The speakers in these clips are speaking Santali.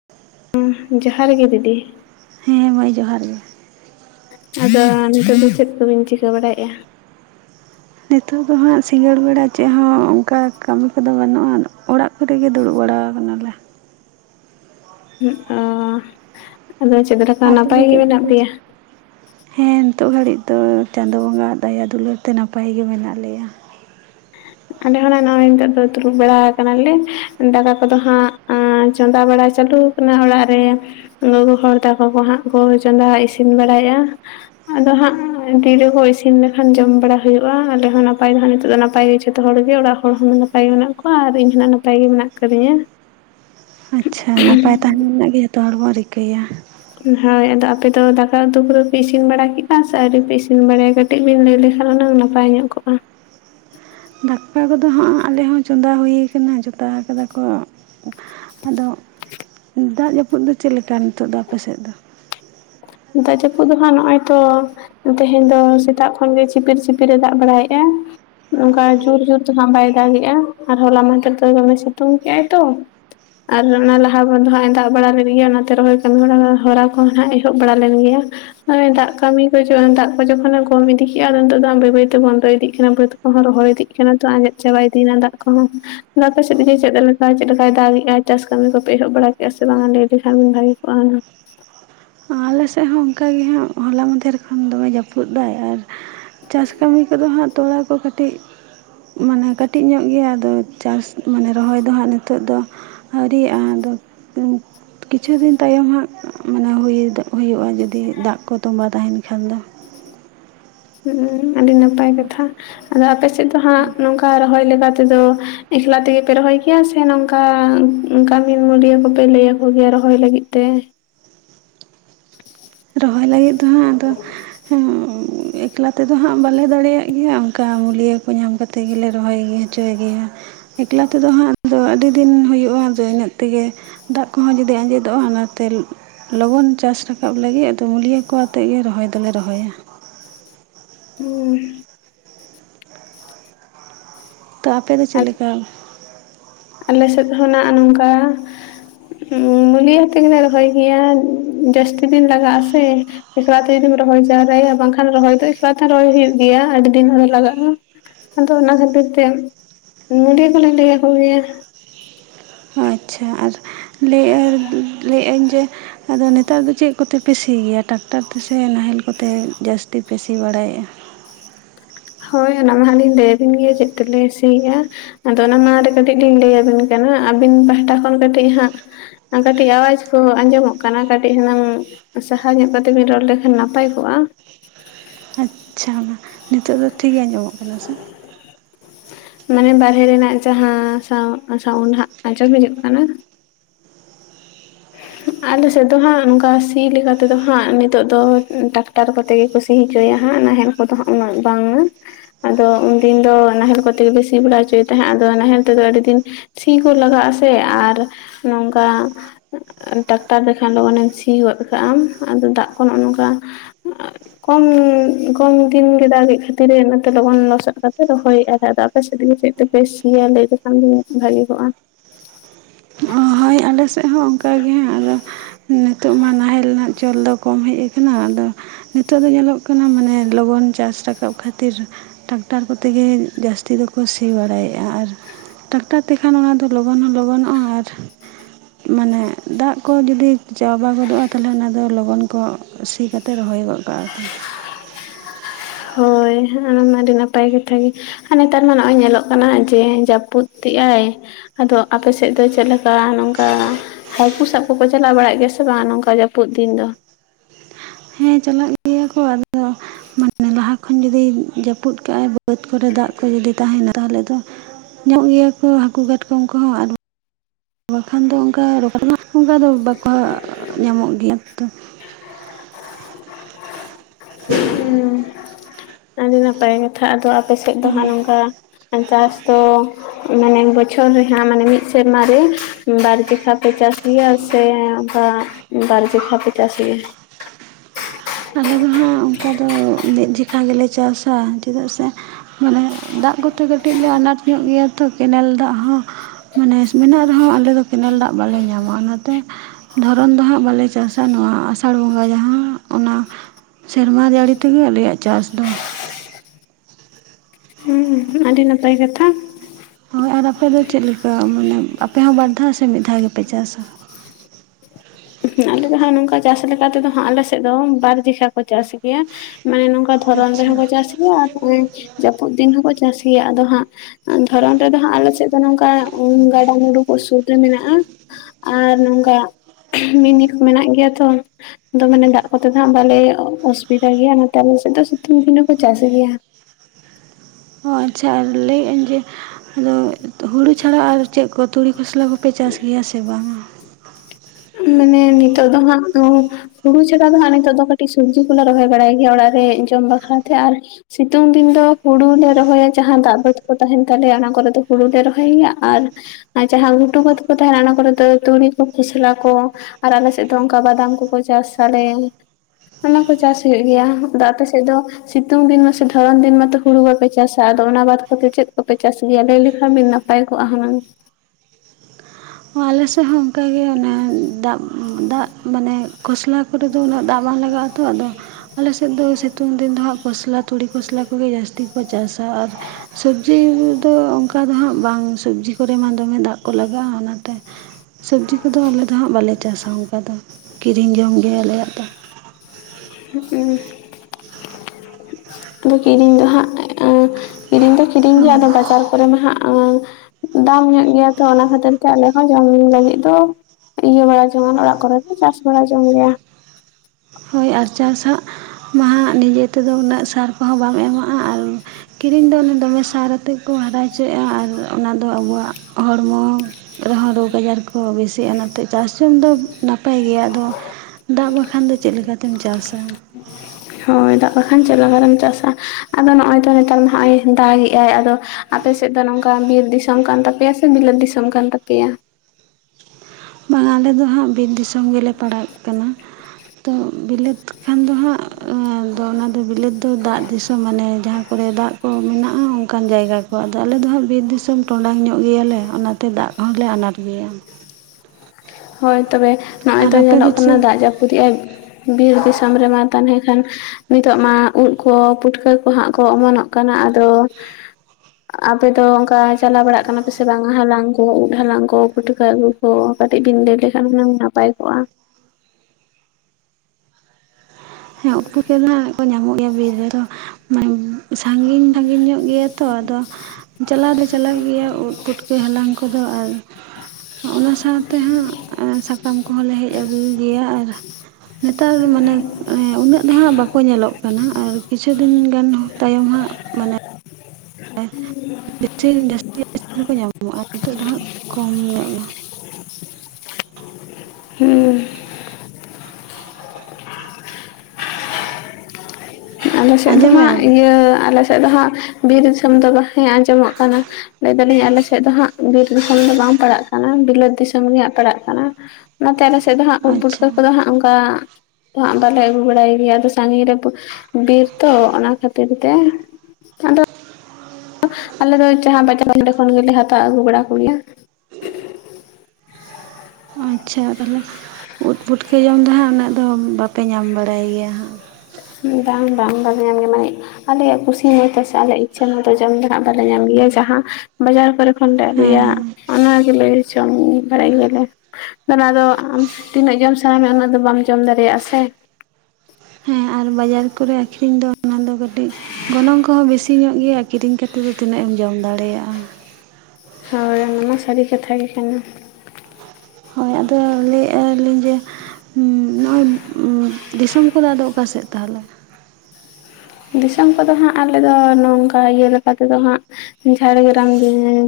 [inaudible] ᱦᱩᱸ ᱡᱚᱦᱟᱨ ᱜᱮ ᱫᱤᱫᱤ ᱦᱮᱸ ᱢᱟ ᱡᱚᱦᱟᱨ ᱜᱮ ᱟᱫᱚ ᱱᱤᱛᱚᱜ ᱫᱚ ᱪᱮᱫ ᱠᱚᱵᱤᱱ ᱪᱤᱠᱟᱹ ᱵᱟᱲᱟ ᱭᱮᱜᱼᱟ? ᱱᱤᱛᱚᱜ ᱫᱚ ᱦᱟᱸᱜ ᱥᱤᱸᱜᱟᱹᱲ ᱵᱮᱲᱟ ᱪᱮᱫ ᱦᱚᱸ ᱚᱝᱠᱟ ᱠᱟᱹᱢᱤ ᱠᱚᱫᱚ ᱵᱟᱹᱱᱩᱜᱼᱟ ᱚᱲᱟᱜ ᱠᱚ ᱨᱮᱜᱮ ᱫᱩᱲᱩᱵ ᱵᱟᱲᱟ ᱠᱟᱱᱟᱞᱮ ᱚᱻ ᱟᱫᱚ ᱪᱮᱫ ᱞᱮᱠᱟ ᱟᱯᱮ ᱱᱟᱯᱟᱭ ᱫᱚ ᱜᱮ ᱪᱮᱫ ᱢᱮᱱᱟᱜ ᱠᱚᱯᱮ ᱪᱤ ᱯᱮᱭᱟ? ᱦᱮᱸ ᱱᱤᱛᱚᱜ ᱜᱷᱟᱹᱲᱤᱡ ᱫᱚ ᱪᱟᱸᱫᱳ ᱵᱚᱸᱜᱟ ᱟᱜ ᱫᱟᱭᱟ ᱫᱩᱞᱟᱹᱲ ᱛᱮ ᱱᱟᱯᱟᱭ ᱜᱮ ᱢᱮᱱᱟᱜ ᱞᱮᱭᱟ᱾ ᱟᱞᱮ ᱦᱚᱸ ᱱᱚᱜᱼᱚᱭ ᱱᱤᱛᱳᱜ ᱫᱚ ᱫᱩᱲᱩᱵ ᱵᱟᱲᱟ ᱟᱠᱟᱱᱟ ᱞᱮ ᱫᱟᱠᱟ ᱠᱚᱫᱚ ᱦᱟᱸᱜ ᱪᱚᱸᱫᱟ ᱵᱟᱲᱟ ᱪᱟᱹᱞᱩ ᱚᱲᱟᱜ ᱨᱮ ᱜᱚᱜᱚ ᱦᱚᱲ ᱛᱟᱠᱚ ᱠᱚ ᱦᱟᱸᱜ ᱠᱚ ᱪᱚᱸᱫᱟ ᱤᱥᱤᱱ ᱵᱟᱲᱟᱭᱮᱜᱼᱟ᱾ ᱟᱫᱚ ᱦᱟᱸᱜ ᱛᱤᱨᱮ ᱠᱚ ᱤᱥᱤᱱ ᱞᱮᱠᱷᱟᱱ ᱡᱚᱢ ᱵᱟᱲᱟ ᱦᱩᱭᱩᱜᱼᱟ ᱟᱞᱮ ᱦᱚᱸ ᱱᱟᱯᱟᱭ ᱫᱚ ᱦᱟᱸᱜ ᱱᱤᱛᱚᱜ ᱫᱚ ᱱᱟᱯᱟᱭ ᱜᱮ ᱡᱚᱛᱼ ᱼᱛᱚ ᱦᱚᱲ ᱜᱮ ᱚᱲᱟᱜ ᱦᱚᱲ ᱦᱚᱸ ᱱᱟᱯᱟᱭ ᱜᱮ ᱢᱮᱱᱟᱜ ᱠᱚᱣᱟ ᱟᱨ ᱤᱧ ᱦᱚᱸ ᱱᱟᱜ ᱱᱟᱯᱟᱭ ᱜᱤ ᱢᱮᱱᱟᱜ ᱟᱠᱟᱫᱤᱧᱟᱹ᱾ ᱟᱪᱪᱷᱟ ᱱᱟᱯᱟᱭ ᱛᱟᱦᱮᱱ ᱨᱮᱱᱟᱜ ᱜᱮ ᱡᱷᱚᱛᱚ ᱦᱚᱲ ᱵᱚᱱ ᱨᱤᱠᱟᱹᱭᱟ᱾ ᱦᱳᱭ ᱟᱫᱚ ᱟᱯᱮ ᱫᱚ ᱫᱟᱠᱟ ᱩᱛᱩ ᱠᱚᱫᱚ ᱯᱮ ᱤᱥᱤᱱ ᱵᱟᱲᱟ ᱠᱮᱫᱟ ᱥᱮ ᱟᱣᱨᱤ ᱯᱮ ᱤᱥᱤᱱ ᱵᱟᱲᱟᱭᱟ? ᱠᱟᱹᱴᱤᱡ ᱵᱤᱱ ᱞᱟᱹᱭ ᱞᱮᱠᱷᱟᱱ ᱦᱩᱹᱝ ᱱᱟᱯᱟᱭ ᱧᱚᱜ ᱠᱚᱜᱼᱟ᱾ ᱫᱟᱠᱟ ᱠᱚᱫᱚ ᱦᱟᱜ ᱟᱞᱮ ᱦᱚᱸ ᱪᱚᱸᱫᱟ ᱦᱩᱭ ᱠᱟᱱᱟ ᱡᱚᱛᱚ ᱪᱚᱸᱫᱟ ᱠᱟᱫᱟ ᱠᱚ ᱟᱫᱚᱜ ᱫᱟᱜ ᱡᱟᱹᱯᱩᱫ ᱫᱚ ᱪᱮᱫ ᱞᱮᱠᱟ ᱱᱤᱛᱚᱜ ᱫᱚ ᱟᱯᱮ ᱥᱮᱫ ᱫᱚ? ᱫᱟᱜ ᱡᱟᱹᱯᱩᱫ ᱫᱚ ᱦᱟᱸᱜ ᱱᱚᱜᱼᱚᱭ ᱛᱚ ᱛᱮᱦᱮᱧ ᱫᱚ ᱥᱮᱛᱟᱜ ᱠᱷᱚᱱ ᱜᱮ ᱪᱷᱤᱯᱤᱨ ᱪᱷᱤᱯᱤᱨ ᱮ ᱫᱟᱜ ᱵᱟᱲᱟᱭᱮᱫᱼᱟ᱾ ᱱᱚᱝᱠᱟ ᱡᱩᱨ ᱡᱩᱨ ᱫᱚ ᱦᱟᱸᱜ ᱵᱟᱭ ᱫᱟᱜᱮᱜᱼᱟ ᱟᱨ ᱦᱚᱞᱟ ᱢᱟᱸᱫᱷᱮᱨ ᱫᱚ ᱫᱚᱢᱮ ᱥᱤᱛᱩᱝ ᱠᱮᱜᱼᱟᱭ ᱛᱚ᱾ ᱟᱨ ᱚᱱᱟ ᱞᱟᱦᱟ ᱵᱟᱨ ᱫᱚ ᱦᱟᱜ ᱮ ᱫᱟᱜ ᱵᱟᱲᱟ ᱞᱮᱫ ᱜᱮᱭᱟ ᱚᱱᱟ ᱛᱮ ᱨᱚᱦᱚᱭ ᱠᱟᱹᱢᱤ ᱦᱚᱨᱟ ᱠᱚ ᱦᱟᱜ ᱮᱦᱚᱵ ᱵᱟᱲᱟ ᱞᱮᱱ ᱜᱮᱭᱟ ᱦᱚᱭ ᱫᱟᱜ ᱠᱟᱹᱢᱤ ᱠᱚ ᱫᱟᱜ ᱠᱚ ᱡᱚᱠᱷᱚᱱᱮ ᱠᱚᱢ ᱤᱫᱤ ᱠᱮᱫᱼᱟ ᱟᱫᱚ ᱱᱤᱛᱚᱜ ᱫᱚ ᱵᱟᱹᱭ ᱵᱟᱹᱭᱛᱮ ᱵᱚᱱᱫᱚ ᱤᱫᱤᱜ ᱠᱟᱱᱟ ᱵᱟᱹᱫᱽ᱾ ᱨᱚᱦᱚᱭ ᱤᱫᱤᱜ ᱠᱟᱱᱟ ᱛᱚ ᱟᱸᱡᱮᱫ ᱪᱟᱵᱟᱭ ᱤᱫᱤᱭᱱᱟ ᱫᱟᱜ ᱠᱚᱦᱚᱸ ᱟᱯᱮ ᱥᱮᱫ ᱜᱮ ᱪᱮᱫ ᱞᱮᱠᱟ? ᱪᱮᱫ ᱞᱮᱠᱟᱭ ᱫᱟᱜᱮᱜᱼᱟ? ᱪᱟᱥ ᱠᱟᱹᱢᱤ ᱠᱚᱯᱮ ᱮᱦᱚᱵ ᱵᱟᱲᱟ ᱠᱮᱜᱼᱟ ᱥᱮ ᱵᱟᱝᱟ? ᱞᱟᱹᱭ ᱞᱮᱠᱷᱟᱱ ᱵᱷᱟᱜᱤ ᱠᱚᱜᱼᱟ᱾ ᱟᱞᱮ ᱥᱮᱜ ᱦᱚᱸ ᱚᱝᱠᱟᱜ ᱜᱮ ᱦᱟᱸᱜ ᱦᱚᱞᱟ ᱢᱟᱸᱫᱷᱮᱨ ᱠᱷᱚᱱ ᱫᱚᱢᱮ ᱡᱟᱹᱯᱩᱫ ᱫᱟᱭ ᱟᱨ ᱪᱟᱥ ᱠᱟᱹᱢᱤ ᱠᱚᱫᱚ ᱦᱟᱸᱜ ᱛᱚᱞᱟ ᱠᱚ ᱠᱟᱹᱴᱤᱡ ᱢᱟᱱᱮ ᱠᱟᱹᱴᱤᱡ ᱧᱚᱜ ᱜᱮᱭᱟ ᱟᱫᱚ ᱪᱟᱥ ᱢᱟᱱᱮ ᱨᱚᱦᱚᱭ ᱫᱚ ᱦᱟᱸᱜ ᱱᱤᱛᱳᱜ ᱫᱚ ᱟᱹᱣᱨᱤᱭᱟᱜᱼᱟ ᱟᱫᱚ ᱠᱤᱪᱷᱩ ᱫᱤᱱ ᱛᱟᱭᱚᱢ ᱦᱟᱸᱜ ᱢᱟᱱᱮ ᱦᱩᱭ ᱫᱚ ᱦᱩᱭᱩᱜᱼᱟ ᱡᱩᱫᱤ ᱫᱟᱜ ᱠᱚ ᱛᱚᱢᱵᱟ ᱛᱟᱦᱮᱱ ᱠᱷᱟᱱ ᱫᱚ᱾ ᱦᱮᱸ ᱟᱹᱰᱤ ᱱᱟᱯᱟᱭ ᱠᱟᱛᱷᱟ᱾ ᱟᱫᱚ ᱟᱯᱮ ᱥᱮᱫ ᱫᱚ ᱦᱟᱸᱜ ᱱᱚᱝᱠᱟ ᱨᱚᱦᱚᱭ ᱞᱮᱠᱟ ᱛᱮᱫᱚ ᱮᱠᱞᱟ ᱛᱮᱜᱮᱯᱮ ᱨᱚᱦᱚᱭ ᱜᱮᱭᱟ ᱥᱮ ᱚᱱᱠᱟ [unintelligible] ᱠᱚᱯᱮ ᱞᱟᱹᱭ ᱟᱠᱚ ᱜᱮᱭᱟ ᱨᱚᱦᱚᱭ ᱞᱟᱹᱜᱤᱫ ᱛᱮ? [inaudible] ᱨᱚᱦᱚᱭ ᱞᱟᱹᱜᱤᱫ ᱫᱚ ᱦᱟᱜ ᱟᱫᱚ ᱮᱠᱞᱟ ᱛᱮᱫᱚ ᱦᱟᱸᱜ ᱵᱟᱞᱮ ᱫᱟᱲᱮᱭᱟᱜ ᱜᱮᱭᱟ ᱚᱱᱠᱟ ᱢᱩᱞᱭᱟᱹ ᱠᱚ ᱧᱟᱢ ᱠᱟ ᱠᱟᱛᱮᱫ ᱜᱮᱞᱮ ᱨᱚᱦᱚᱭ ᱦᱚᱪᱚᱭ ᱜᱮᱭᱟ᱾ ᱮᱠᱞᱟ ᱛᱮᱫᱚ ᱦᱟᱸᱜ ᱟᱫᱚ ᱟᱹᱰᱤ ᱫᱤᱱ ᱦᱩᱭᱩᱜᱼᱟ ᱟᱫᱚ ᱤᱱᱟᱹᱜ ᱛᱮᱜᱮ ᱫᱟᱜ ᱠᱚᱦᱚᱸ ᱡᱩᱫᱤ ᱟᱸᱡᱮᱫᱚᱜᱼᱟ ᱚᱱᱟᱛᱮ ᱞᱚᱜᱚᱱ ᱪᱟᱥ ᱨᱟᱠᱟᱵ ᱞᱮᱜᱮ ᱟᱫᱚ ᱢᱩᱞᱭᱟᱹ ᱠᱚ ᱟᱛᱮᱫ ᱜᱮ ᱨᱚᱦᱚᱭ ᱫᱚᱞᱮ ᱨᱚᱦᱚᱭᱟ᱾ ᱦᱩᱸᱻ ᱛᱟ ᱟᱯᱮ ᱫᱚ ᱟᱨ ᱪᱮᱫ ᱞᱮᱠᱟ? ᱟᱞᱮ ᱥᱮᱫ ᱫᱚ [unintelligible] ᱱᱚᱝᱠᱟ ᱢᱩᱞᱭᱟᱹ ᱛᱮ ᱜᱮᱞᱮ ᱨᱚᱦᱚᱭ ᱜᱮᱭᱟ ᱡᱟᱹᱥᱛᱤ ᱫᱤᱱ ᱞᱟᱜᱟᱜᱼᱟ ᱥᱮ᱾ ᱮᱠᱞᱟ ᱛᱮ ᱡᱩᱫᱤᱢ ᱨᱚᱦᱚᱭ ᱡᱟᱣᱨᱟᱭᱟ ᱵᱟᱝᱠᱷᱟᱱ ᱨᱚᱦᱚᱭ ᱫᱚ ᱮᱠᱞᱟ ᱛᱮ ᱨᱚᱦᱚᱭ ᱦᱩᱭᱩᱜ ᱜᱮᱭᱟ ᱟᱹᱰᱤ ᱫᱤᱱ ᱞᱟᱜᱟᱜᱼᱟ ᱾ ᱟᱫᱚ ᱚᱱᱟ ᱠᱷᱟᱹᱛᱤᱨ ᱛᱮ ᱢᱩᱞᱭᱟᱹ ᱠᱚᱞᱮ ᱞᱟᱹᱭ ᱟᱠᱚ ᱜᱮᱭᱟ ᱟᱪᱪᱷᱟ ᱟᱨ ᱞᱟᱹᱭ ᱞᱟᱹᱭᱮᱫ ᱟᱹᱧ ᱡᱮ ᱟᱫᱚ ᱱᱮᱛᱟᱨ ᱫᱚ ᱪᱮᱫ ᱠᱚᱛᱮ ᱯᱮ ᱥᱤ ᱜᱮᱭᱟ ᱴᱟᱠᱴᱟᱨ ᱛᱮ ᱥᱮ ᱱᱟᱦᱮᱞ ᱠᱚᱛᱮ ᱡᱟᱹᱥᱛᱤ ᱯᱮ ᱥᱤ ᱵᱟᱲᱟᱭᱮᱫᱼᱟ? ᱦᱳᱭ ᱚᱱᱟ ᱢᱟ ᱦᱟᱜ ᱞᱤᱧ ᱞᱟᱹᱭᱟᱵᱤᱱ ᱜᱮᱭᱟ ᱪᱮᱫ ᱛᱮᱞᱮ ᱥᱤᱭᱮᱫᱼᱟ? ᱟᱫᱚ ᱚᱱᱟ ᱢᱟ ᱟᱹᱰᱤ ᱠᱟᱹᱴᱤᱡ ᱞᱤᱧ ᱞᱟᱹᱭ ᱟᱹᱵᱤᱱ ᱠᱟᱱᱟ ᱟᱹᱵᱤᱱ ᱯᱟᱦᱴᱟ ᱠᱷᱚᱱ ᱠᱟᱹᱴᱤᱡ ᱦᱟᱸᱜ ᱠᱟᱹᱴᱤᱡ ᱟᱣᱟᱡ ᱠᱚ ᱟᱸᱡᱚᱢᱚᱜ ᱠᱟᱱᱟ ᱠᱟᱹᱴᱤᱡ ᱦᱩᱱᱟᱹᱝ ᱥᱟᱦᱟ ᱧᱚᱜ ᱠᱟᱛᱮ ᱵᱤᱱ ᱨᱚᱲ ᱞᱮᱠᱷᱟᱱ ᱱᱟᱯᱟᱭ ᱠᱚᱜᱼᱟ ᱟᱪᱪᱷᱟ ᱚᱱᱟ ᱱᱤᱛᱚᱜ ᱫᱚ ᱴᱷᱤᱠ ᱜᱮᱭᱟ ᱟᱧᱡᱚᱢᱚᱜ ᱠᱟᱱᱟ ᱥᱮ? [inaudible] ᱢᱟᱱᱮ ᱵᱟᱨᱦᱮ ᱨᱮᱱᱟᱜ ᱡᱟᱦᱟᱸ ᱥᱟᱶ ᱥᱟᱣᱩᱱᱰ ᱱᱟᱦᱟᱸᱜ ᱟᱸᱡᱚᱢ ᱦᱤᱡᱩᱜ ᱠᱟᱱᱟ [unintelligible] ᱟᱞᱮ ᱥᱮᱫ ᱫᱚ ᱦᱟᱸᱜ ᱱᱚᱝᱠᱟ ᱥᱤ ᱞᱮᱠᱟ ᱛᱮᱫᱚ ᱦᱟᱸᱜ ᱱᱤᱛᱚᱜ ᱫᱚ ᱴᱟᱠᱴᱟᱨ ᱠᱚᱛᱮ ᱜᱮᱠᱚ ᱥᱤ ᱦᱚᱪᱚᱭᱟ ᱦᱟᱸᱜ ᱱᱟᱦᱮᱞ ᱠᱚᱫᱚ ᱦᱟᱸᱜ ᱩᱱᱟᱹᱜ ᱵᱟᱝᱟ ᱟᱫᱚ ᱩᱱᱫᱤᱱ ᱫᱚ ᱱᱟᱦᱮᱞ ᱠᱚᱛᱮ ᱜᱮᱞᱮ ᱥᱤ ᱵᱟᱲᱟ ᱦᱚᱪᱚᱭᱮᱫ ᱛᱟᱦᱮᱸᱫ ᱟᱫᱚ ᱱᱟᱦᱮᱞ ᱛᱮᱫᱚ ᱟᱹᱰᱤ ᱫᱤᱱ ᱥᱤ ᱠᱚ ᱞᱟᱜᱟᱜ-ᱟ ᱥᱮ ᱟᱨ ᱱᱚᱝᱠᱟ ᱴᱟᱠᱴᱟᱨ ᱛᱮᱠᱷᱟᱱ ᱞᱚᱜᱚᱱᱮᱢ ᱥᱤ ᱜᱚᱫ ᱠᱟᱜᱼᱟ ᱟᱢ ᱟᱫᱚ ᱫᱟᱜ ᱠᱚ ᱱᱚᱝᱠᱟ ᱠᱚᱢ ᱠᱚᱢ ᱫᱤᱱᱜᱮ ᱫᱟᱜᱮᱫ ᱠᱷᱟᱹᱛᱤᱨ ᱚᱱᱟᱛᱮ ᱞᱚᱜᱚᱱ ᱞᱚᱥᱚᱫ ᱠᱟᱛᱮ ᱨᱚᱦᱚᱭ ᱮᱫᱟ ᱞᱮ ᱟᱫᱚ ᱟᱯᱮ ᱥᱮᱫ ᱜᱮ ᱪᱮᱫ ᱛᱮᱯᱮ ᱥᱤᱭᱟ ᱞᱟᱹᱭ ᱞᱮᱠᱷᱟᱱ ᱜᱮ ᱵᱷᱟᱹᱜᱤ ᱠᱚᱜᱼᱟ ᱟᱞᱮᱥᱮᱫ ᱦᱚᱸ ᱚᱱᱠᱟ ᱜᱮ ᱦᱟᱜ ᱟᱫᱚ ᱱᱤᱛᱳᱜ ᱢᱟ ᱱᱟᱦᱮᱞ ᱨᱮᱱᱟᱜ ᱪᱚᱞ ᱫᱚ ᱠᱚᱢ ᱦᱮᱡ ᱟᱠᱟᱱᱟ ᱟᱫᱚ ᱱᱤᱛᱚᱜ ᱫᱚ ᱧᱮᱞᱚᱜ ᱠᱟᱱᱟ ᱢᱟᱱᱮ ᱞᱚᱜᱚᱱ ᱪᱟᱥ ᱨᱟᱠᱟᱵ ᱠᱷᱟᱹᱛᱤᱨ ᱴᱟᱠᱴᱟᱨ ᱠᱚᱛᱮ ᱜᱮ ᱡᱟᱹᱥᱛᱤ ᱫᱚᱠᱚ ᱥᱤ ᱵᱟᱲᱟᱭᱮᱫᱼᱟ ᱟᱨ ᱴᱟᱠᱴᱟᱨ ᱛᱮᱠᱷᱟᱱ ᱚᱱᱟ ᱞᱚᱜᱚᱱ ᱦᱚᱸ ᱞᱚᱜᱚᱱᱚᱜᱼᱟ ᱟᱨ ᱢᱟᱱᱮ ᱫᱟᱜ ᱠᱚ ᱡᱩᱫᱤ ᱪᱟᱵᱟ ᱜᱚᱫᱚᱜᱼᱟ ᱛᱟᱦᱚᱞᱮ ᱚᱱᱟ ᱫᱚ ᱞᱚᱜᱚᱱ ᱠᱚ ᱥᱤ ᱠᱟᱛᱮ ᱨᱚᱦᱚᱭ ᱜᱚᱫ ᱠᱟᱜᱼᱟ ᱠᱚ ᱦᱳᱭ ᱚᱱᱟ ᱢᱟ ᱟᱹᱰᱤ ᱱᱟᱯᱟᱭ ᱠᱟᱛᱷᱟ ᱜᱮ ᱟᱨ ᱱᱮᱛᱟᱨ ᱢᱟ ᱱᱚᱜᱼᱚᱭ ᱧᱮᱞᱚᱜ ᱠᱟᱱᱟ ᱡᱮ ᱡᱟᱹᱯᱩᱫ ᱮᱫᱼᱟᱭ ᱟᱫᱚ ᱟᱯᱮ ᱥᱮᱫ ᱫᱚ ᱪᱮᱫ ᱞᱮᱠᱟ ᱱᱚᱝᱠᱟ ᱦᱟᱹᱠᱩ ᱥᱟᱵ ᱠᱚᱠᱚ ᱪᱟᱞᱟᱣ ᱵᱟᱲᱟᱜ ᱜᱮᱭᱟ ᱥᱮ ᱵᱟᱝ ᱱᱚᱝᱠᱟ ᱡᱟᱹᱯᱩᱫ ᱫᱤᱱ ᱫᱚ ᱦᱮᱸ ᱪᱟᱞᱟᱜ ᱜᱮᱭᱟ ᱠᱚ ᱟᱫᱚ [unintelligible] ᱢᱟᱱᱮ ᱞᱟᱦᱟ ᱠᱷᱚᱱ ᱡᱩᱫᱤ ᱡᱟᱹᱯᱩᱫ ᱠᱟᱜᱼ ᱟᱭ ᱵᱟᱹᱫᱽ ᱠᱚᱨᱮ ᱫᱟᱜ ᱠᱚ ᱡᱩᱫᱤ ᱛᱟᱦᱮᱱᱟ ᱛᱟᱦᱚᱞᱮ ᱫᱚ ᱧᱚᱜ ᱜᱮᱭᱟ ᱠᱚ ᱦᱟᱹᱠᱩ ᱠᱟᱴᱠᱚᱢ ᱠᱚ ᱦᱚᱸ ᱟᱨ ᱵᱟᱠᱷᱟᱱ ᱫᱚ ᱚᱱᱠᱟ ᱨᱚᱠᱚᱢ [unintelligible] ᱚᱱᱠᱟ ᱫᱚ ᱵᱟᱠᱚ ᱧᱟᱢᱚᱜ ᱜᱮᱭᱟ ᱛᱚ ᱦᱮᱸ ᱟᱹᱰᱤ ᱱᱟᱯᱟᱭ ᱠᱟᱛᱷᱟ ᱟᱫᱚ ᱟᱯᱮ ᱥᱮᱫ ᱫᱚ ᱦᱟᱸᱜ ᱦᱮᱸ ᱱᱚᱝᱠᱟ ᱟ ᱪᱟᱥ ᱫᱚ ᱢᱟᱱᱮ ᱵᱚᱪᱷᱚᱨ ᱨᱮᱦᱟᱸᱜ ᱢᱟᱱᱮ ᱢᱤᱫ ᱥᱮᱨᱢᱟ ᱨᱮ ᱵᱟᱨ ᱡᱚᱠᱷᱟ ᱯᱮ ᱪᱟᱥ ᱜᱮᱭᱟ ᱥᱮ ᱚᱝᱠᱟ ᱵᱟᱨ ᱡᱮᱠᱷᱟ ᱯᱮ ᱪᱟᱥ ᱜᱮᱭᱟ ᱟᱞᱮ ᱫᱚ ᱦᱟᱸᱜ ᱚᱱᱠᱟ ᱫᱚ ᱢᱤᱫ ᱡᱚᱠᱷᱟ ᱜᱮᱞᱮ ᱪᱟᱥᱟ ᱪᱮᱫᱟᱜ ᱥᱮ ᱢᱟᱱᱮ ᱫᱟᱜ ᱠᱚᱛᱮ ᱠᱟᱹᱴᱤᱡ ᱞᱮ ᱟᱱᱟᱴ ᱧᱚᱜ ᱜᱮᱭᱟ ᱛᱚ ᱠᱮᱱᱮᱞ ᱫᱟᱜ ᱦᱚᱸ ᱢᱟᱱᱮ ᱢᱮᱱᱟᱜ ᱨᱮᱦᱚᱸ ᱟᱞᱮ ᱫᱚ ᱠᱮᱱᱮᱞ ᱫᱟᱜ ᱵᱟᱞᱮ ᱧᱟᱢᱟ ᱚᱱᱟᱛᱮ ᱫᱷᱚᱨᱚᱱ ᱫᱚ ᱦᱟᱸᱜ ᱵᱟᱞᱮ ᱪᱟᱥᱟ ᱱᱚᱣᱟ ᱟᱥᱟᱲ ᱵᱚᱸᱜᱟ ᱡᱟᱦᱟᱸ ᱚᱱᱟ ᱥᱮᱨᱢᱟ ᱡᱟᱹᱲᱤ ᱛᱮᱜᱮ ᱟᱞᱮᱭᱟᱜ ᱪᱟᱥ ᱫᱚ [unintelligible] ᱦᱩᱸ ᱟᱹᱰᱤ ᱱᱟᱯᱟᱭ ᱠᱟᱛᱷᱟ ᱦᱳᱭ ᱟᱨ ᱟᱯᱮ ᱫᱚ ᱪᱮᱫ ᱞᱮᱠᱟ ᱢᱟᱱᱮ ᱟᱯᱮ ᱦᱚᱸ ᱵᱟᱨ ᱫᱷᱟᱣ ᱥᱮ ᱢᱤᱫ ᱫᱷᱟᱣ ᱜᱮᱯᱮ ᱪᱟᱥᱟ ᱟᱞᱮ ᱫᱚ ᱦᱟᱜ ᱱᱚᱝᱠᱟ ᱪᱟᱥ ᱞᱮᱠᱟ ᱛᱮᱫᱚᱜ ᱟᱞᱮ ᱥᱮᱫ ᱫᱚ ᱵᱟᱨ ᱡᱤᱠᱷᱟ ᱠᱚ ᱪᱟᱥ ᱜᱮᱭᱟ ᱢᱟᱱᱮ ᱱᱚᱝᱠᱟ ᱫᱷᱚᱨᱚᱱ ᱟᱪᱪᱷᱟ ᱨᱮᱦᱚᱸ ᱠᱚ ᱪᱟᱥ ᱜᱮᱭᱟ ᱠᱩ ᱡᱟᱹᱯᱩᱫ ᱫᱤᱱ ᱦᱚᱸᱠᱚ ᱪᱟᱥ ᱜᱮᱭᱟ ᱟᱫᱚ ᱦᱟᱸᱜ ᱫᱷᱚᱨᱚᱱ ᱨᱮᱫᱚ ᱦᱟᱸᱜ ᱟᱞᱮ ᱥᱮᱫ ᱫᱚ ᱱᱚᱝᱠᱟ ᱜᱟᱰᱟᱼᱢᱩᱰᱩ ᱠᱚ ᱥᱩᱨ ᱨᱮ ᱢᱮᱱᱟᱜᱼᱟ ᱟᱨ ᱱᱚᱝᱠᱟ ᱢᱤᱱᱤ ᱠᱚ ᱢᱮᱱᱟᱜ ᱜᱮᱭᱟ ᱛᱚ ᱟᱫᱚ ᱢᱟᱱᱮ ᱫᱟᱜ ᱠᱚᱛᱮ ᱫᱚ ᱦᱟᱸᱟᱜ ᱵᱟᱞᱮ ᱚᱥᱩᱵᱤᱫᱟ ᱜᱮᱭᱟ ᱚᱱᱟᱛᱮ ᱟᱞᱮᱥᱮᱫ ᱫᱚ ᱥᱤᱩᱛᱩᱝ ᱫᱤᱱᱹ ᱦᱚᱠᱚ ᱪᱟᱥ ᱜᱮᱭᱟ ᱚ ᱟᱪᱪᱷᱟ ᱞᱟᱹᱭᱮᱫ ᱟᱹᱧ ᱡᱮ ᱟᱫᱚ ᱦᱩᱲᱩ ᱪᱷᱟᱲᱟ ᱟᱨ ᱪᱮᱫ ᱠᱚ ᱛᱩᱲᱤ ᱠᱷᱚᱥᱞᱟ ᱠᱚᱯᱮ ᱪᱟᱥ ᱜᱮᱭᱟ ᱥᱮ ᱵᱟᱝᱟ ᱢᱟᱱᱮ ᱱᱤᱛᱚᱜ ᱫᱚ ᱦᱟᱸᱜ ᱟᱫᱚ ᱦᱩᱲᱩ ᱪᱷᱟᱲᱟ ᱫᱚ ᱦᱟᱸᱜ ᱱᱤᱛᱚᱜ ᱫᱚ ᱠᱟᱹᱴᱤᱡ ᱥᱚᱵᱽᱡᱤ ᱠᱚᱞᱮ ᱨᱚᱦᱚᱭ ᱵᱟᱲᱟᱭ ᱜᱮᱭᱟ ᱚᱲᱟᱜ ᱨᱮ ᱡᱚᱢ ᱵᱟᱠᱷᱨᱟ ᱛᱮ ᱟᱨ ᱥᱤᱛᱩᱝ ᱫᱤᱱ ᱫᱚ ᱦᱩᱲᱩ ᱞᱮ ᱨᱚᱦᱚᱭᱟ ᱡᱟᱦᱟᱸ ᱫᱟᱜ ᱵᱟᱹᱫ ᱠᱚ ᱛᱟᱦᱮᱱ ᱛᱟᱞᱮᱭᱟ ᱚᱱᱟ ᱠᱚᱨᱮ ᱫᱚ ᱦᱩᱲᱩᱞ ᱞᱮ ᱨᱚᱦᱚᱭ ᱜᱮᱭᱟ ᱟᱨ ᱟᱨ ᱡᱟᱦᱟᱸ ᱜᱩᱴᱩ ᱵᱟᱹᱫᱽ ᱠᱚ ᱛᱟᱷᱮᱱᱟ ᱚᱱᱟ ᱠᱚᱨᱮ ᱫᱚ ᱛᱩᱲᱤ ᱠᱚ ᱠᱷᱚᱥᱞᱟ ᱠᱚ ᱟᱨ ᱟᱞᱮ ᱥᱮᱫ ᱫᱚ ᱚᱱᱠᱟ ᱵᱟᱫᱟᱢ ᱠᱚᱠᱚ ᱪᱟᱥ ᱟᱞᱮ ᱚᱱᱟ ᱠᱚ ᱪᱟᱥ ᱦᱩᱭᱩᱜ ᱜᱮᱭᱟ ᱟᱫᱚ ᱟᱯᱮ ᱥᱮᱫ ᱫᱚ ᱥᱤᱛᱩᱝ ᱫᱤᱱ ᱢᱟᱥᱮ ᱫᱷᱚᱨᱚᱱ ᱫᱤᱱ ᱢᱟᱛᱚ ᱦᱩᱲᱩ ᱵᱟᱯᱮ ᱪᱟᱥᱟ ᱟᱫᱚ ᱚᱱᱟ ᱵᱟᱫ ᱠᱟᱛᱮᱫ ᱪᱮᱫ ᱠᱚᱯᱮ ᱪᱟᱥ ᱜᱮᱭᱟ ᱞᱟᱹᱭ ᱞᱮᱠᱷᱟᱱ ᱵᱤᱱ ᱱᱟᱯᱟᱭ ᱱᱟᱯᱟᱭ ᱠᱚᱜᱼᱟ ᱦᱩᱱᱟᱹᱝ ᱟᱞᱮ ᱥᱮᱫ ᱦᱚᱸ ᱚᱱᱠᱟᱜ ᱜᱮ ᱚᱱᱮ ᱫᱟᱜ ᱫᱟᱜ ᱢᱟᱱᱮ ᱠᱷᱚᱥᱞᱟ ᱠᱚᱨᱮ ᱫᱚ ᱩᱱᱟᱹᱜ ᱫᱟᱜ ᱵᱟᱝ ᱞᱟᱜᱟᱜᱼᱟ ᱛᱚ ᱟᱫᱚ ᱟᱞᱮ ᱥᱮᱫ ᱫᱚ ᱥᱤᱛᱩᱝ ᱫᱤᱱ ᱫᱚ ᱦᱟᱸᱜ ᱠᱷᱚᱥᱞᱟ ᱛᱩᱲᱤ ᱠᱚᱚᱥᱞᱟ ᱠᱚ ᱜᱮ ᱡᱟᱹᱥᱛᱤ ᱠᱚ ᱪᱟᱥᱟ ᱟᱨ ᱥᱚᱵᱽᱡᱤ ᱫᱚ ᱚᱱᱠᱟ ᱫᱚ ᱦᱟᱸᱜ ᱵᱟᱝ ᱥᱚᱵᱽᱡᱤ ᱠᱚ ᱢᱟ ᱫᱚᱢᱮ ᱫᱟᱜ ᱠᱚ ᱞᱟᱜᱟᱜᱼᱟ ᱚᱱᱟᱛᱮ ᱥᱚᱵᱽᱡᱤ ᱠᱚᱫᱚ ᱟᱞᱮ ᱫᱚ ᱦᱟᱸᱜ ᱵᱟᱞᱮ ᱪᱟᱥᱟ ᱚᱱᱠᱟ ᱫᱚ ᱠᱤᱨᱤᱧ ᱡᱚᱢ ᱜᱮ ᱟᱞᱮᱭᱟᱜ ᱫᱚ ᱩ ᱟᱫᱚ ᱠᱤᱨᱤᱧ ᱫᱚ ᱦᱟᱸᱜ ᱠᱤᱨᱤᱧ ᱫᱚ ᱠᱤᱨᱤᱧ ᱜᱮᱭᱟ ᱦᱚᱸ ᱟᱫᱚ ᱵᱟᱡᱟᱨ ᱠᱚᱨᱮ ᱢᱟ ᱦᱟᱸᱜ ᱫᱟᱢ ᱧᱚᱜ ᱜᱮᱭᱟ ᱛᱚ ᱚᱱᱟ ᱠᱷᱟᱹᱛᱤᱨ ᱛᱮ ᱟᱞᱮ ᱦᱚᱸ ᱡᱚᱢ ᱞᱟᱹᱜᱤᱫ ᱫᱚ ᱤᱭᱟᱹ ᱵᱟᱲᱟ ᱡᱚᱝ ᱚᱲᱟᱜ ᱠᱚᱨᱮ ᱪᱟᱥ ᱵᱟᱲᱟ ᱡᱚᱝ ᱜᱮᱭᱟ ᱦᱳᱭ ᱟᱨ ᱪᱟᱥᱟᱜ ᱢᱟ ᱦᱟᱜ ᱱᱤᱡᱮ ᱛᱮᱫᱚ ᱩᱱᱟᱹᱜ ᱥᱟᱨ ᱠᱚᱦᱚᱸ ᱵᱟᱢ ᱮᱢᱟᱜᱼᱟ ᱟᱨ ᱠᱤᱨᱤᱧ ᱫᱚ ᱫᱚᱢᱮ ᱥᱟᱨ ᱟᱛᱮᱫ ᱠᱚ ᱦᱟᱨᱟ ᱦᱚᱪᱚᱭᱮᱫᱼᱟ ᱟᱨ ᱚᱱᱟᱫᱚ ᱟᱵᱚᱣᱟᱜ ᱦᱚᱲᱢᱚ ᱨᱮᱦᱚᱸ ᱨᱳᱜᱽ ᱟᱡᱟᱨ ᱠᱚ ᱵᱮᱥᱤᱜᱼᱟ ᱚᱱᱟᱛᱮ ᱪᱟᱥ ᱡᱚᱢ ᱫᱚ ᱱᱟᱯᱟᱭ ᱜᱮᱭᱟ ᱟᱫᱚ ᱫᱟᱜ ᱵᱟᱠᱷᱟᱱ ᱫᱚ ᱪᱮᱫ ᱞᱮᱠᱟᱛᱮᱢ ᱪᱟᱥᱟ ᱦᱳᱭ ᱫᱟᱜ ᱵᱟᱠᱷᱟᱱ ᱪᱮᱫ ᱞᱮᱠᱟ ᱨᱮᱢ ᱪᱟᱥᱟ ᱟᱫᱚ ᱱᱚᱜᱼᱚᱭ ᱛᱚ ᱱᱮᱛᱟᱨ ᱢᱟ ᱱᱚᱜᱼᱭ ᱫᱟᱜ ᱮᱜᱼ ᱟᱭ ᱟᱫᱚ ᱟᱯᱮ ᱥᱮᱫ ᱫᱚ ᱱᱚᱝᱠᱟ ᱵᱤᱨ ᱫᱤᱥᱚᱢ ᱠᱟᱱ ᱛᱟᱯᱮᱭᱟ ᱥᱮ ᱵᱤᱞᱟᱹᱛ ᱫᱤᱥᱚᱢ ᱠᱟᱱ ᱛᱟᱯᱮᱭᱟ? ᱟᱞᱮᱫ ᱫᱚ ᱦᱟᱸᱜ ᱵᱤᱨ ᱫᱤᱥᱚᱢ ᱜᱮᱞᱮ ᱯᱟᱲᱟᱜ ᱠᱟᱱᱟ ᱛᱚ ᱵᱤᱞᱟᱹᱛ ᱠᱷᱟᱱ ᱫᱚ ᱦᱟᱸᱜ ᱚᱱᱟ ᱵᱤᱞᱟᱹᱛ ᱫᱚ ᱫᱟᱜ ᱫᱤᱥᱚᱢ ᱢᱟᱱᱮ ᱡᱟᱦᱟᱸ ᱠᱚᱨᱮ ᱫᱟᱜ ᱠᱚ ᱢᱮᱱᱟᱜᱼᱟ ᱚᱱᱠᱟᱱ ᱡᱟᱭᱜᱟ ᱠᱚ ᱟᱫᱚ ᱟᱞᱮ ᱫᱚ ᱦᱟᱸᱜ ᱵᱤᱨ ᱫᱤᱥᱚᱢ ᱴᱚᱸᱰᱟᱝ ᱧᱚᱜ ᱜᱮᱭᱟᱞᱮ ᱚᱱᱟᱛᱮ ᱫᱟᱜ ᱦᱚᱸᱞᱮ ᱟᱱᱟᱴ ᱜᱮᱭᱟ ᱦᱳᱭ ᱛᱚᱵᱮ ᱱᱚᱜᱼᱚᱭ ᱟᱨ ᱛᱚ ᱟᱯᱮ ᱫᱚ ᱧᱮᱞᱚᱜ ᱠᱟᱱᱟ ᱪᱮᱫ ᱫᱟᱜ ᱡᱟᱹᱯᱩᱫᱮᱜ ᱟᱭ ᱵᱤᱨ ᱫᱤᱥᱚᱢ ᱨᱮᱢᱟ ᱛᱟᱞᱦᱮ ᱠᱷᱟᱱ ᱱᱤᱛᱚᱜ ᱢᱟ ᱩᱫ ᱠᱚ ᱯᱩᱴᱠᱟᱹ ᱠᱚ ᱦᱟᱸᱜ ᱠᱚ ᱚᱢᱚᱱᱚᱜ ᱠᱟᱱᱟ ᱟᱫᱚ ᱟᱯᱮᱫᱚ ᱚᱱᱠᱟ ᱪᱟᱞᱟᱣ ᱵᱟᱲᱟᱜ ᱠᱟᱱᱟ ᱯᱮ ᱥᱮ ᱵᱟᱝ ᱦᱟᱞᱟᱝ ᱠᱚ ᱩᱫ ᱦᱟᱞᱟᱝ ᱠᱚ ᱯᱩᱴᱠᱟᱹ ᱟᱹᱜᱩ ᱠᱚ ᱠᱟᱹᱴᱤᱡ ᱵᱤᱱ ᱞᱟᱹᱭ ᱞᱮᱠᱷᱟᱱ ᱦᱩᱱᱟᱹᱝ ᱱᱟᱯᱟᱭ ᱠᱚᱜᱼᱟ ᱦᱮᱸ ᱩᱯᱩᱠ ᱨᱮᱱᱟᱜ [unintelligible] ᱠᱚ ᱧᱟᱢᱚᱜ ᱜᱮᱭᱟ ᱵᱤᱨ ᱨᱮᱫᱚ ᱢᱟᱱᱮ᱾ ᱥᱟᱺᱜᱤᱧ ᱥᱟᱺᱜᱤᱧ ᱧᱚᱜ ᱜᱮᱭᱟ ᱛᱚ ᱟᱫᱚ ᱪᱟᱞᱟᱣ ᱫᱚ ᱪᱟᱞᱟᱜ ᱜᱮᱭᱟ ᱳᱫ ᱯᱩᱴᱠᱟᱹ ᱦᱟᱞᱟᱝ ᱠᱚ᱾ ᱫᱚ ᱟᱨ᱾ ᱚᱱᱟ ᱥᱟᱶᱛᱮ ᱦᱟᱜᱸ ᱥᱟᱠᱟᱢ ᱠᱚᱦᱚᱸᱞᱮ ᱦᱮᱡ ᱟᱹᱜᱩᱭ ᱜᱮᱭᱟ ᱟᱨ᱾ ᱱᱮᱛᱟᱨ [unintelligible] ᱢᱟᱱᱮ᱾ ᱮᱸ ᱩᱱᱟᱹᱜ ᱫᱚ ᱦᱟᱸᱜ ᱵᱟᱠᱚ ᱧᱮᱞᱚᱜ ᱠᱟᱱᱟ ᱟᱨ ᱠᱤᱪᱷᱩ ᱫᱤᱱ ᱜᱟᱱ ᱛᱟᱭᱚᱢ ᱦᱟᱸᱜ ᱢᱟᱱᱮ᱾ ᱡᱤᱫᱴᱦᱮᱱ ᱡᱟᱹᱥᱛᱤ ᱡᱟᱹᱥᱛᱤ ᱨᱮᱠᱚ [unintelligible] ᱧᱟᱢᱚᱜᱼᱟ ᱱᱤᱛᱚᱜ ᱫᱚ ᱦᱟᱸᱜ ᱠᱚᱢ ᱧᱚᱜᱼᱟ [inaudible] ᱦᱮᱸ᱾ ᱟᱞᱮ ᱥᱮᱫ ᱫᱚ ᱦᱟᱸᱜ ᱟᱸᱡᱚᱢᱮᱜᱼᱟ ᱤᱭᱟᱹ ᱟᱞᱮ ᱥᱮᱫ ᱫᱚ ᱦᱟᱸᱜ ᱵᱤᱨ ᱫᱤᱥᱚᱢ ᱫᱚ ᱵᱟᱝ᱾ ᱦᱮᱸ ᱟᱸᱡᱚᱢᱚᱜ ᱠᱟᱱᱟ᱾ ᱢᱮᱱᱟᱹᱭ ᱫᱟᱞᱤᱧ ᱟᱞᱮ ᱥᱮᱫ ᱫᱚ ᱦᱟᱸᱜ ᱵᱤᱨ ᱫᱤᱥᱚᱢ ᱫᱚ ᱵᱟᱝ ᱯᱟᱲᱟᱜ ᱠᱟᱱᱟ ᱵᱤᱞᱟᱹᱛ ᱫᱤᱥᱚᱢ ᱜᱮ ᱦᱟᱸᱜ ᱯᱟᱲᱟᱜ ᱠᱟᱱᱟ ᱚᱱᱟᱛᱮ ᱟᱞᱮ ᱥᱮᱫ ᱫᱚ ᱦᱟᱸᱜ ᱩᱫ ᱟᱪᱪᱷᱟ ᱯᱩᱴᱠᱟᱹ ᱠᱚᱫᱚ ᱦᱟᱸᱜ ᱚᱱᱠᱟ, ᱫᱚ ᱦᱟᱸᱜ ᱵᱟᱞᱮ ᱟᱹᱜᱩ ᱵᱟᱲᱟᱭ ᱜᱮᱭᱟ ᱟᱫᱚ ᱥᱟᱹᱜᱤᱧ ᱨᱮ ᱯᱚ, ᱵᱤᱨ ᱛᱚ ᱚᱱᱟ ᱠᱷᱟᱹᱛᱤᱨ ᱛᱮ ᱟᱫᱚ᱾ ᱟᱞᱮ ᱫᱚ ᱡᱟᱦᱟᱸ ᱵᱟᱡᱟ [unintelligible] ᱚᱸᱰᱮ ᱠᱷᱚᱱ ᱜᱮᱞᱮ ᱦᱟᱛᱟᱣ ᱟᱹᱜᱩ ᱵᱟᱲᱟ ᱠᱚᱜᱮᱭᱟ᱾ ᱟᱪᱪᱷᱟ ᱛᱟᱦᱚᱞᱮ᱾ ᱩᱫ ᱯᱩᱴᱠᱟᱹ ᱡᱚᱢ ᱫᱚ ᱦᱟᱸᱜ ᱩᱱᱟᱹᱜ ᱫᱚ ᱵᱟᱯᱮ ᱧᱟᱢ ᱵᱟᱲᱟᱭ ᱜᱮᱭᱟ ᱦᱟᱸᱜ᱾ ᱵᱟᱝ ᱵᱟᱝ ᱵᱟᱞᱮ ᱧᱟᱢ ᱜᱮᱭᱟ ᱢᱟᱱᱮ, ᱟᱞᱮᱭᱟᱜ ᱠᱩᱥᱤ ᱢᱚᱛᱚ ᱥᱮ ᱟᱞᱮᱭᱟᱜ ᱤᱪᱪᱷᱟᱹ ᱢᱚᱛᱚ ᱡᱚᱢ ᱫᱚ ᱦᱟᱸᱜ ᱵᱟᱞᱮ ᱧᱟᱢ ᱜᱮᱭᱟ ᱡᱟᱦᱟᱸ ᱵᱟᱡᱟᱨ ᱠᱚᱨᱮ᱾ ᱚᱱᱰᱟ [unintelligible] ᱦᱮᱸ ᱟᱹᱜᱩᱭᱟ ᱦᱮᱸ ᱚᱱᱟ ᱜᱮᱞᱮ ᱡᱚᱢ ᱵᱟᱲᱟᱭ ᱜᱮᱭᱟ ᱞᱮ᱾ ᱚᱱᱟ ᱫᱚ ᱟᱢ ᱛᱤᱱᱟᱹᱜ ᱡᱚᱢ ᱥᱟᱱᱟ ᱢᱮᱭᱟ ᱩᱱᱟᱹᱜ ᱫᱚ ᱵᱟᱢ ᱡᱚᱢ ᱫᱟᱨᱮᱭᱟᱜᱼᱟ ᱥᱮ᱾ ᱦᱮᱸ ᱟᱨ ᱵᱟᱡᱟᱨ ᱠᱚᱨᱮ ᱟᱠᱠᱷᱨᱤᱧ ᱫᱚ ᱚᱱᱟ ᱫᱚ ᱠᱟᱹᱴ᱾ ᱴᱤᱡ ᱜᱚᱱᱚᱝ ᱠᱚᱦᱚᱸ ᱵᱤᱥᱤ ᱧᱚᱜ ᱜᱮᱭᱟ ᱠᱤᱨᱤᱧ ᱠᱟᱛᱮᱫ ᱫᱚ ᱛᱤᱱᱟᱹᱜ ᱮᱢ ᱡᱚᱢ ᱫᱟᱲᱮᱭᱟᱜᱼᱟ᱾ ᱦᱳᱭ ᱚᱱᱟᱢᱟ ᱥᱟᱹᱨᱤ ᱠᱟᱛᱷᱟ ᱜᱮ ᱠᱟᱱᱟ᱾ ᱦᱳᱭ ᱟᱫᱚ ᱞᱮᱭᱮᱜᱼᱟ ᱞᱤᱧ ᱡᱮ᱾ ᱦᱩᱸ᱾ ᱱᱚᱜᱼᱚᱭ ᱫᱤᱥᱚᱢ ᱠᱚᱫᱚ ᱟᱫᱚ ᱚᱠᱟ ᱥᱮᱫ ᱛᱟᱦᱚᱞᱮ? ᱫᱤᱥᱚᱢ ᱠᱚᱫᱚ ᱦᱟᱸᱜ ᱟᱞᱮ ᱫᱚ ᱱᱚᱝᱠᱟ ᱤᱭᱟᱹ ᱞᱮᱠᱟ ᱛᱮ ᱫᱚ ᱦᱟᱸᱜ᱾ ᱡᱷᱟᱲᱜᱨᱟᱢ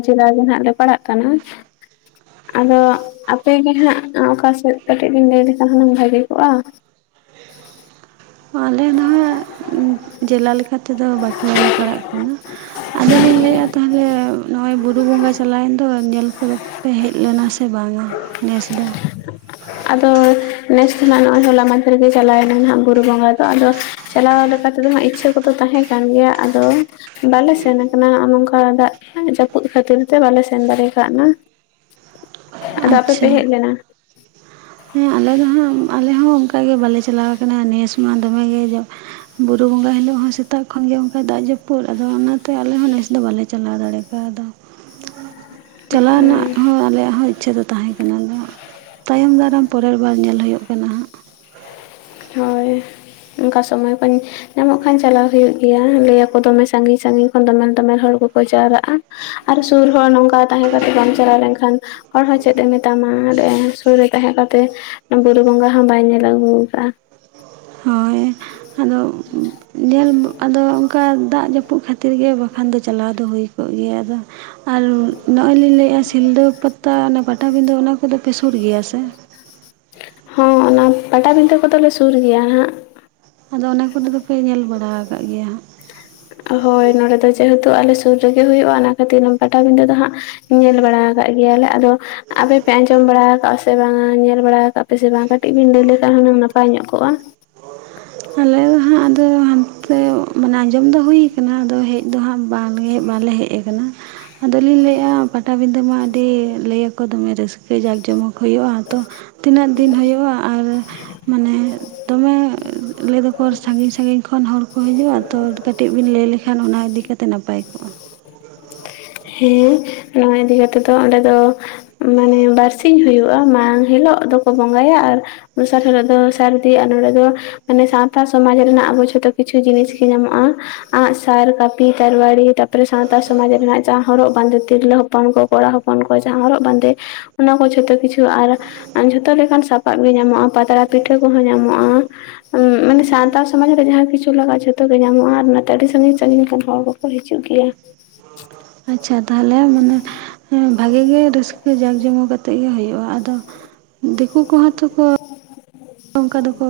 ᱡᱮᱞᱟ ᱨᱮ‌ ᱱᱟᱦᱟᱜ ᱞᱮ ᱯᱟᱲᱟᱜ ᱠᱟᱱᱟ᱾ ᱟᱫᱚ ᱟᱯᱮ ᱜᱮ ᱦᱟᱸᱜ ᱚᱠᱟ ᱥᱮᱫ? ᱠᱟᱹᱴᱤᱡ ᱵᱮᱱ ᱞᱟᱹᱭ ᱞᱮᱠᱷᱟᱱ ᱦᱩᱱᱟᱹᱝ ᱵᱷᱟᱹᱜᱤ ᱠᱚᱜᱼᱟ᱾ ᱟᱞᱮ ᱱᱟᱦᱟᱜ ᱡᱮᱞᱟ ᱞᱮᱠᱟᱛᱮ ᱫᱚ ᱵᱟᱸᱠᱩᱲᱟ ᱞᱮ ᱯᱟᱲᱟᱜ ᱠᱟᱱᱟ᱾ ᱟᱫᱚᱞᱤᱧ ᱞᱟᱹᱭᱮᱫ-ᱟ ᱛᱟᱦᱚᱞᱮ ᱱᱚᱜ-ᱚᱭ ᱵᱩᱨᱩ ᱵᱚᱸᱜᱟ ᱪᱟᱞᱟᱣᱮᱱ ᱫᱚ ᱧᱮᱞ ᱠᱚᱫᱚ᱾ ᱯᱮ ᱦᱮᱡ ᱞᱮᱱᱟ ᱥᱮ ᱵᱟᱝ-ᱟ ᱱᱮᱥ ᱫᱚ᱾ ᱟᱫᱚ ᱱᱮᱥ ᱫᱚ ᱱᱟᱦᱟᱸᱜ ᱱᱚᱜ-ᱚᱭ ᱦᱚᱞᱟ ᱢᱟᱫᱷᱮᱨ ᱜᱮ ᱪᱟᱞᱟᱣᱮᱱᱟ ᱱᱟᱦᱟᱜ ᱵᱩᱨᱩ ᱵᱚᱸᱜᱟ᱾ ᱛᱚ ᱟᱫᱚ ᱪᱟᱞᱟᱣ ᱞᱮᱠᱟ ᱛᱮᱫᱚ ᱦᱟᱸᱜ ᱤᱪᱪᱷᱟᱹ ᱠᱚᱫᱚ ᱛᱟᱦᱮᱸ ᱠᱟᱱ ᱜᱮᱭᱟ ᱟᱫᱚ᱾ ᱵᱟᱞᱮ ᱥᱮᱱ ᱟᱠᱟᱱᱟ ᱦᱚᱸᱜ-ᱚ ᱱᱚᱝᱠᱟ ᱫᱟᱜ ᱡᱟᱹᱯᱩᱫ ᱠᱷᱟᱹᱛᱤᱨ ᱛᱮ ᱵᱟᱞᱮ ᱥᱮᱱ ᱫᱟᱲᱮ ᱠᱟᱜ ᱱᱟ᱾ ᱟᱫᱚ ᱟᱯᱮ ᱯᱮ ᱟᱪᱪᱷᱟ ᱦᱮᱡ ᱞᱮᱱᱟ? ᱦᱮᱸ ᱟᱞᱮ ᱫᱚᱜ ᱦᱟᱸᱜ ᱟᱞᱮ ᱦᱚᱸ ᱚᱱᱠᱟᱜᱮ ᱵᱟᱞᱮ ᱪᱟᱞᱟᱣ ᱠᱟᱱᱟ ᱱᱤᱭᱟᱹ ᱥᱚᱢᱟ ᱫᱚᱢᱮᱜ ᱜᱮ ᱡᱟ᱾ ᱵᱩᱨᱩ ᱵᱚᱸᱜᱟ ᱦᱤᱞᱳᱜ ᱦᱚᱸ ᱥᱮᱛᱟᱜ ᱠᱷᱚᱱᱜᱮ ᱚᱱᱠᱟ ᱫᱟᱜ ᱡᱟᱹᱯᱩᱫ᱾ ᱟᱫᱚ ᱚᱱᱟᱛᱮ ᱟᱞᱮ ᱦᱚᱸ ᱱᱮᱥ ᱫᱚ ᱵᱟᱞᱮ ᱪᱟᱞᱟᱣ ᱫᱟᱲᱮᱠᱟᱣ ᱫᱟ᱾ [unintelligible] ᱪᱟᱞᱟᱣ ᱨᱮᱱᱟᱜ ᱦᱚᱸ ᱟᱞᱮᱭᱟᱜ ᱦᱚᱸ ᱤᱪᱪᱷᱟᱹ ᱫᱚ ᱛᱟᱦᱮᱸ ᱠᱟᱱᱟ ᱟᱫᱚ ᱛᱟᱭᱚᱢ ᱫᱟᱨᱟᱢ᱾ ᱯᱚᱨᱮᱨ ᱵᱟᱨ ᱧᱮᱞ ᱦᱳᱭᱳᱜ ᱠᱟᱱᱟ ᱦᱟᱸᱜ᱾ ᱦᱳᱭ ᱚᱱᱠᱟ ᱥᱚᱢᱚᱭ ᱠᱩᱧ᱾ ᱧᱟᱢᱚᱜ ᱠᱷᱟᱱ ᱪᱟᱞᱟᱣ ᱦᱩᱭᱩᱜ ᱜᱮᱭᱟ ᱞᱟᱹᱭᱟᱠᱚ ᱫᱚᱢᱮ ᱥᱟᱺᱜᱤᱧ ᱥᱟᱺᱜᱤᱧ ᱠᱷᱚᱱ ᱫᱚᱢᱮᱞ ᱫᱚᱢᱮᱞ ᱦᱚᱲ ᱠᱚᱠᱚ ᱡᱟᱣᱨᱟᱜ-ᱟ᱾ ᱟᱨ ᱥᱩᱨ ᱦᱚᱲ ᱱᱚᱝᱠᱟ ᱛᱟᱦᱮᱸ ᱠᱟᱛᱮ ᱵᱟᱢ ᱪᱟᱞᱟᱣ ᱞᱮᱱᱠᱷᱟᱱ᱾ ᱦᱚᱲ ᱦᱚᱸ ᱪᱮᱫ ᱮ ᱢᱮᱛᱟᱢᱟ ᱱᱚᱰᱮ ᱥᱩᱨ ᱨᱮ ᱛᱟᱦᱮᱸ ᱠᱟᱛᱮᱫ᱾ ᱵᱩᱨᱩ ᱵᱚᱸᱜᱟ ᱦᱚᱸ ᱵᱟᱭ ᱧᱮᱞ ᱟᱹᱜᱩ ᱟᱠᱟᱜ-ᱟ᱾ ᱦᱳᱭ ᱟᱫᱚ ᱧᱮᱞ ᱟᱫᱚ ᱚᱱᱠᱟ ᱫᱟᱜ ᱡᱟᱹᱯᱩᱫ ᱠᱷᱟᱹᱛᱤᱨ ᱜᱮ ᱵᱟ ᱵᱟᱠᱷᱟᱱ ᱫᱚ ᱪᱟᱞᱟᱣ ᱫᱚ ᱦᱩᱭ ᱠᱚᱜ ᱜᱮᱭᱟ ᱟᱫᱚ᱾ ᱟᱨ ᱱᱚᱜ-ᱚᱭ ᱞᱤᱧ ᱞᱟᱹᱭᱮᱫ-ᱟ ᱥᱤᱞᱫᱟᱹ ᱯᱟᱛᱟ ᱚᱱᱮ ᱯᱟᱴᱟᱵᱤᱱᱫᱟᱹ ᱚᱱᱟ ᱠᱚᱫᱚ ᱯᱮ ᱥᱩᱨ ᱜᱮᱭᱟ ᱥᱮ ᱦᱚᱸ ᱚᱱᱟ ᱯᱟᱴᱟᱵᱤᱱᱫᱟᱹ ᱠᱚᱫᱚ ᱞᱮ ᱥᱩᱨ ᱜᱮᱭᱟ ᱦᱟᱸᱜ ᱟᱫᱚ ᱚᱱᱟ ᱠᱚ ᱫᱚ ᱫᱚᱯᱮ ᱧᱮᱞ ᱵᱟᱲᱟ ᱟᱠᱟᱫ ᱜᱮᱭᱟ ᱦᱟᱸᱜ ᱦᱳᱭ ᱱᱚᱸᱰᱮ ᱫᱚ ᱡᱮᱦᱮ ᱛᱩ ᱟᱞᱮ ᱥᱩᱨ ᱨᱮᱜᱮ ᱦᱩᱭᱩᱜ-ᱟ ᱚᱱᱟ ᱠᱷᱟᱹᱛᱤᱨ ᱯᱟᱴᱟᱵᱤᱱᱫᱟᱹ ᱫᱚ ᱦᱟᱸᱜ ᱧᱮᱞ ᱵᱟᱲᱟ ᱠᱟᱜ ᱜᱮᱭᱟᱞᱮ ᱟᱫᱚ ᱟᱯᱮ ᱯᱮ ᱟᱸᱡᱚᱢ ᱵᱟᱲᱟ ᱟᱠᱟᱟᱜ-ᱟ ᱥᱮ ᱵᱟᱝᱟ ᱧᱮᱞ ᱵᱟᱲᱟ ᱠᱟᱜ ᱯᱮ ᱥᱮ ᱵᱟᱝ ᱠᱟᱹᱴᱤᱡ ᱵᱤᱱ ᱞᱟᱹᱭ ᱞᱮᱠᱷᱟᱱ ᱦᱩᱱᱟᱹᱝ ᱱᱟᱯᱟᱭ ᱧᱚᱜ ᱠᱚᱜ-ᱟ ᱟᱞᱮ ᱫᱚ ᱦᱟᱸᱜ ᱟᱫᱚ ᱦᱟᱱ ᱛᱮ ᱢᱟᱱᱮ ᱟᱸᱡᱚᱢ ᱫᱚ ᱦᱩᱭ ᱠᱟᱱᱟ ᱟᱫᱚ ᱦᱮᱡ ᱫᱚ ᱦᱟᱸᱜ ᱵᱟᱝ ᱜᱮ ᱵᱟ ᱞᱮ ᱦᱮᱡ ᱟᱠᱟᱱᱟ ᱟᱫᱚ ᱞᱤᱧ ᱞᱟᱹᱭᱮᱜ-ᱟ ᱯᱟᱴᱟᱵᱤᱱᱫᱟᱹ ᱢᱟ ᱟᱹᱰᱤ ᱞᱟᱹᱭ ᱟᱠᱚ ᱫᱚᱢᱮ ᱨᱟᱹᱥᱠᱟᱹ ᱡᱟᱠ ᱡᱚᱢᱚᱠ ᱦᱩᱭᱩᱜ-ᱟ ᱛᱚ ᱛᱤᱱᱟᱹᱜ ᱫᱤᱱ ᱦᱩᱭᱩᱜ-ᱟ ᱟᱨ ᱢᱟᱱᱮ ᱫᱚᱢᱮ ᱞᱟᱹᱭ ᱫᱚᱠᱚ ᱥᱟᱺᱜᱤᱧ ᱥᱟᱺᱜᱤᱧ ᱠᱷᱚᱱ ᱦᱚᱲ᱾ ᱠᱚ ᱦᱤᱡᱩᱜ-ᱟ ᱛᱚ ᱠᱟᱹᱴᱤᱡ ᱵᱤᱱ ᱞᱟᱹᱭ ᱞᱮᱠᱷᱟᱱ ᱚᱱᱟ ᱤᱫᱤ ᱠᱟᱛᱮ ᱱᱟᱯᱟᱭ ᱠᱚᱜ-ᱟ᱾ ᱦᱮᱸ ᱱᱚᱣᱟ ᱤᱫᱤ ᱠᱟᱛᱮᱜ ᱫᱚ ᱚᱸᱰᱮ ᱫᱚ ᱢᱟᱱᱮ ᱵᱟᱨᱥᱤᱧ ᱦᱩᱭᱩᱜ-ᱟ ᱦᱤᱞᱳᱜ ᱫᱚᱠᱚ ᱵᱚᱸᱜᱟᱭᱟ ᱟᱨ ᱫᱚᱥᱟᱨ ᱦᱤᱞᱳᱜ ᱫᱚ ᱥᱟᱨᱫᱤ ᱟ ᱱᱚᱸᱰᱮ ᱫᱚ ᱢᱟᱱᱮ ᱥᱟᱶᱛᱟ ᱥᱚᱢᱟᱡᱽ ᱨᱮᱱᱟᱜ ᱟᱵᱚ ᱡᱷᱚᱛᱚ ᱠᱤᱪᱷᱩ ᱡᱤᱱᱤᱥ ᱜᱮ ᱧᱟᱢᱚᱜ-ᱟ ᱟᱸᱜ ᱥᱟᱨ ᱠᱟᱹᱯᱤ ᱛᱟᱨ ᱣᱟᱨᱤ ᱛᱟ ᱯᱚᱨᱮ ᱥᱟᱶᱛᱟ ᱥᱚᱢᱟᱡᱽ ᱨᱮᱱᱟᱜ ᱡᱟᱦᱟᱸ ᱦᱚᱨᱚᱜ ᱵᱟᱸᱫᱮ ᱛᱤᱨᱞᱟᱹ ᱦᱚᱯᱚᱱ ᱠᱚ ᱠᱚᱲᱟ ᱦᱚᱯᱚᱱ ᱠᱚ ᱡᱟᱦᱟᱸ ᱦᱚᱨᱚᱜ ᱵᱟᱸᱫᱮ ᱚᱱᱟ ᱠᱚ ᱡᱷᱚᱛᱚ ᱠᱤᱪᱷᱩ ᱟᱨ ᱟᱨ ᱡᱷᱚᱛᱚ ᱞᱮᱠᱟᱱ ᱥᱟᱯᱟᱵ ᱜᱮ ᱧᱟᱢᱚᱜ-ᱟ ᱯᱟᱛᱲᱟ ᱯᱤᱴᱷᱟᱹ ᱠᱚᱦᱚᱸ ᱧᱟᱢᱚᱜ-ᱟ ᱢᱟᱱᱮ ᱥᱟᱶᱛᱟ ᱥᱚᱢᱟᱡᱽ ᱨᱮ ᱡᱟᱦᱟᱸ ᱠᱤᱪᱷᱩ ᱞᱟᱜᱟᱜᱟ ᱡᱷᱚᱛᱚ ᱜᱮ ᱧᱟᱢᱚᱜ-ᱟ ᱟᱨ ᱚᱱᱟᱛᱮ ᱟᱹᱰᱤ ᱥᱟᱸᱜᱤᱧ ᱥᱟᱸᱜᱤᱧ ᱨᱮᱱ ᱦᱚᱲ ᱠᱚ ᱠᱚ ᱦᱤᱡᱩᱜ ᱜᱮᱭᱟ ᱟᱪᱪᱷᱟ ᱛᱟᱞᱮ ᱢᱟᱱᱮ ᱵᱷᱟᱹᱜᱮ ᱜᱮ ᱨᱟᱹᱥᱠᱟᱹ ᱡᱟᱸᱠ ᱡᱚᱢᱚᱠ ᱟᱛᱮᱜ ᱜᱮ ᱦᱳᱭᱳᱜ-ᱟ ᱟᱫᱚ ᱫᱤᱠᱩ ᱠᱚᱦᱚᱸ ᱛᱚ ᱠᱚ ᱚᱱᱠᱟ ᱫᱚ ᱠᱚ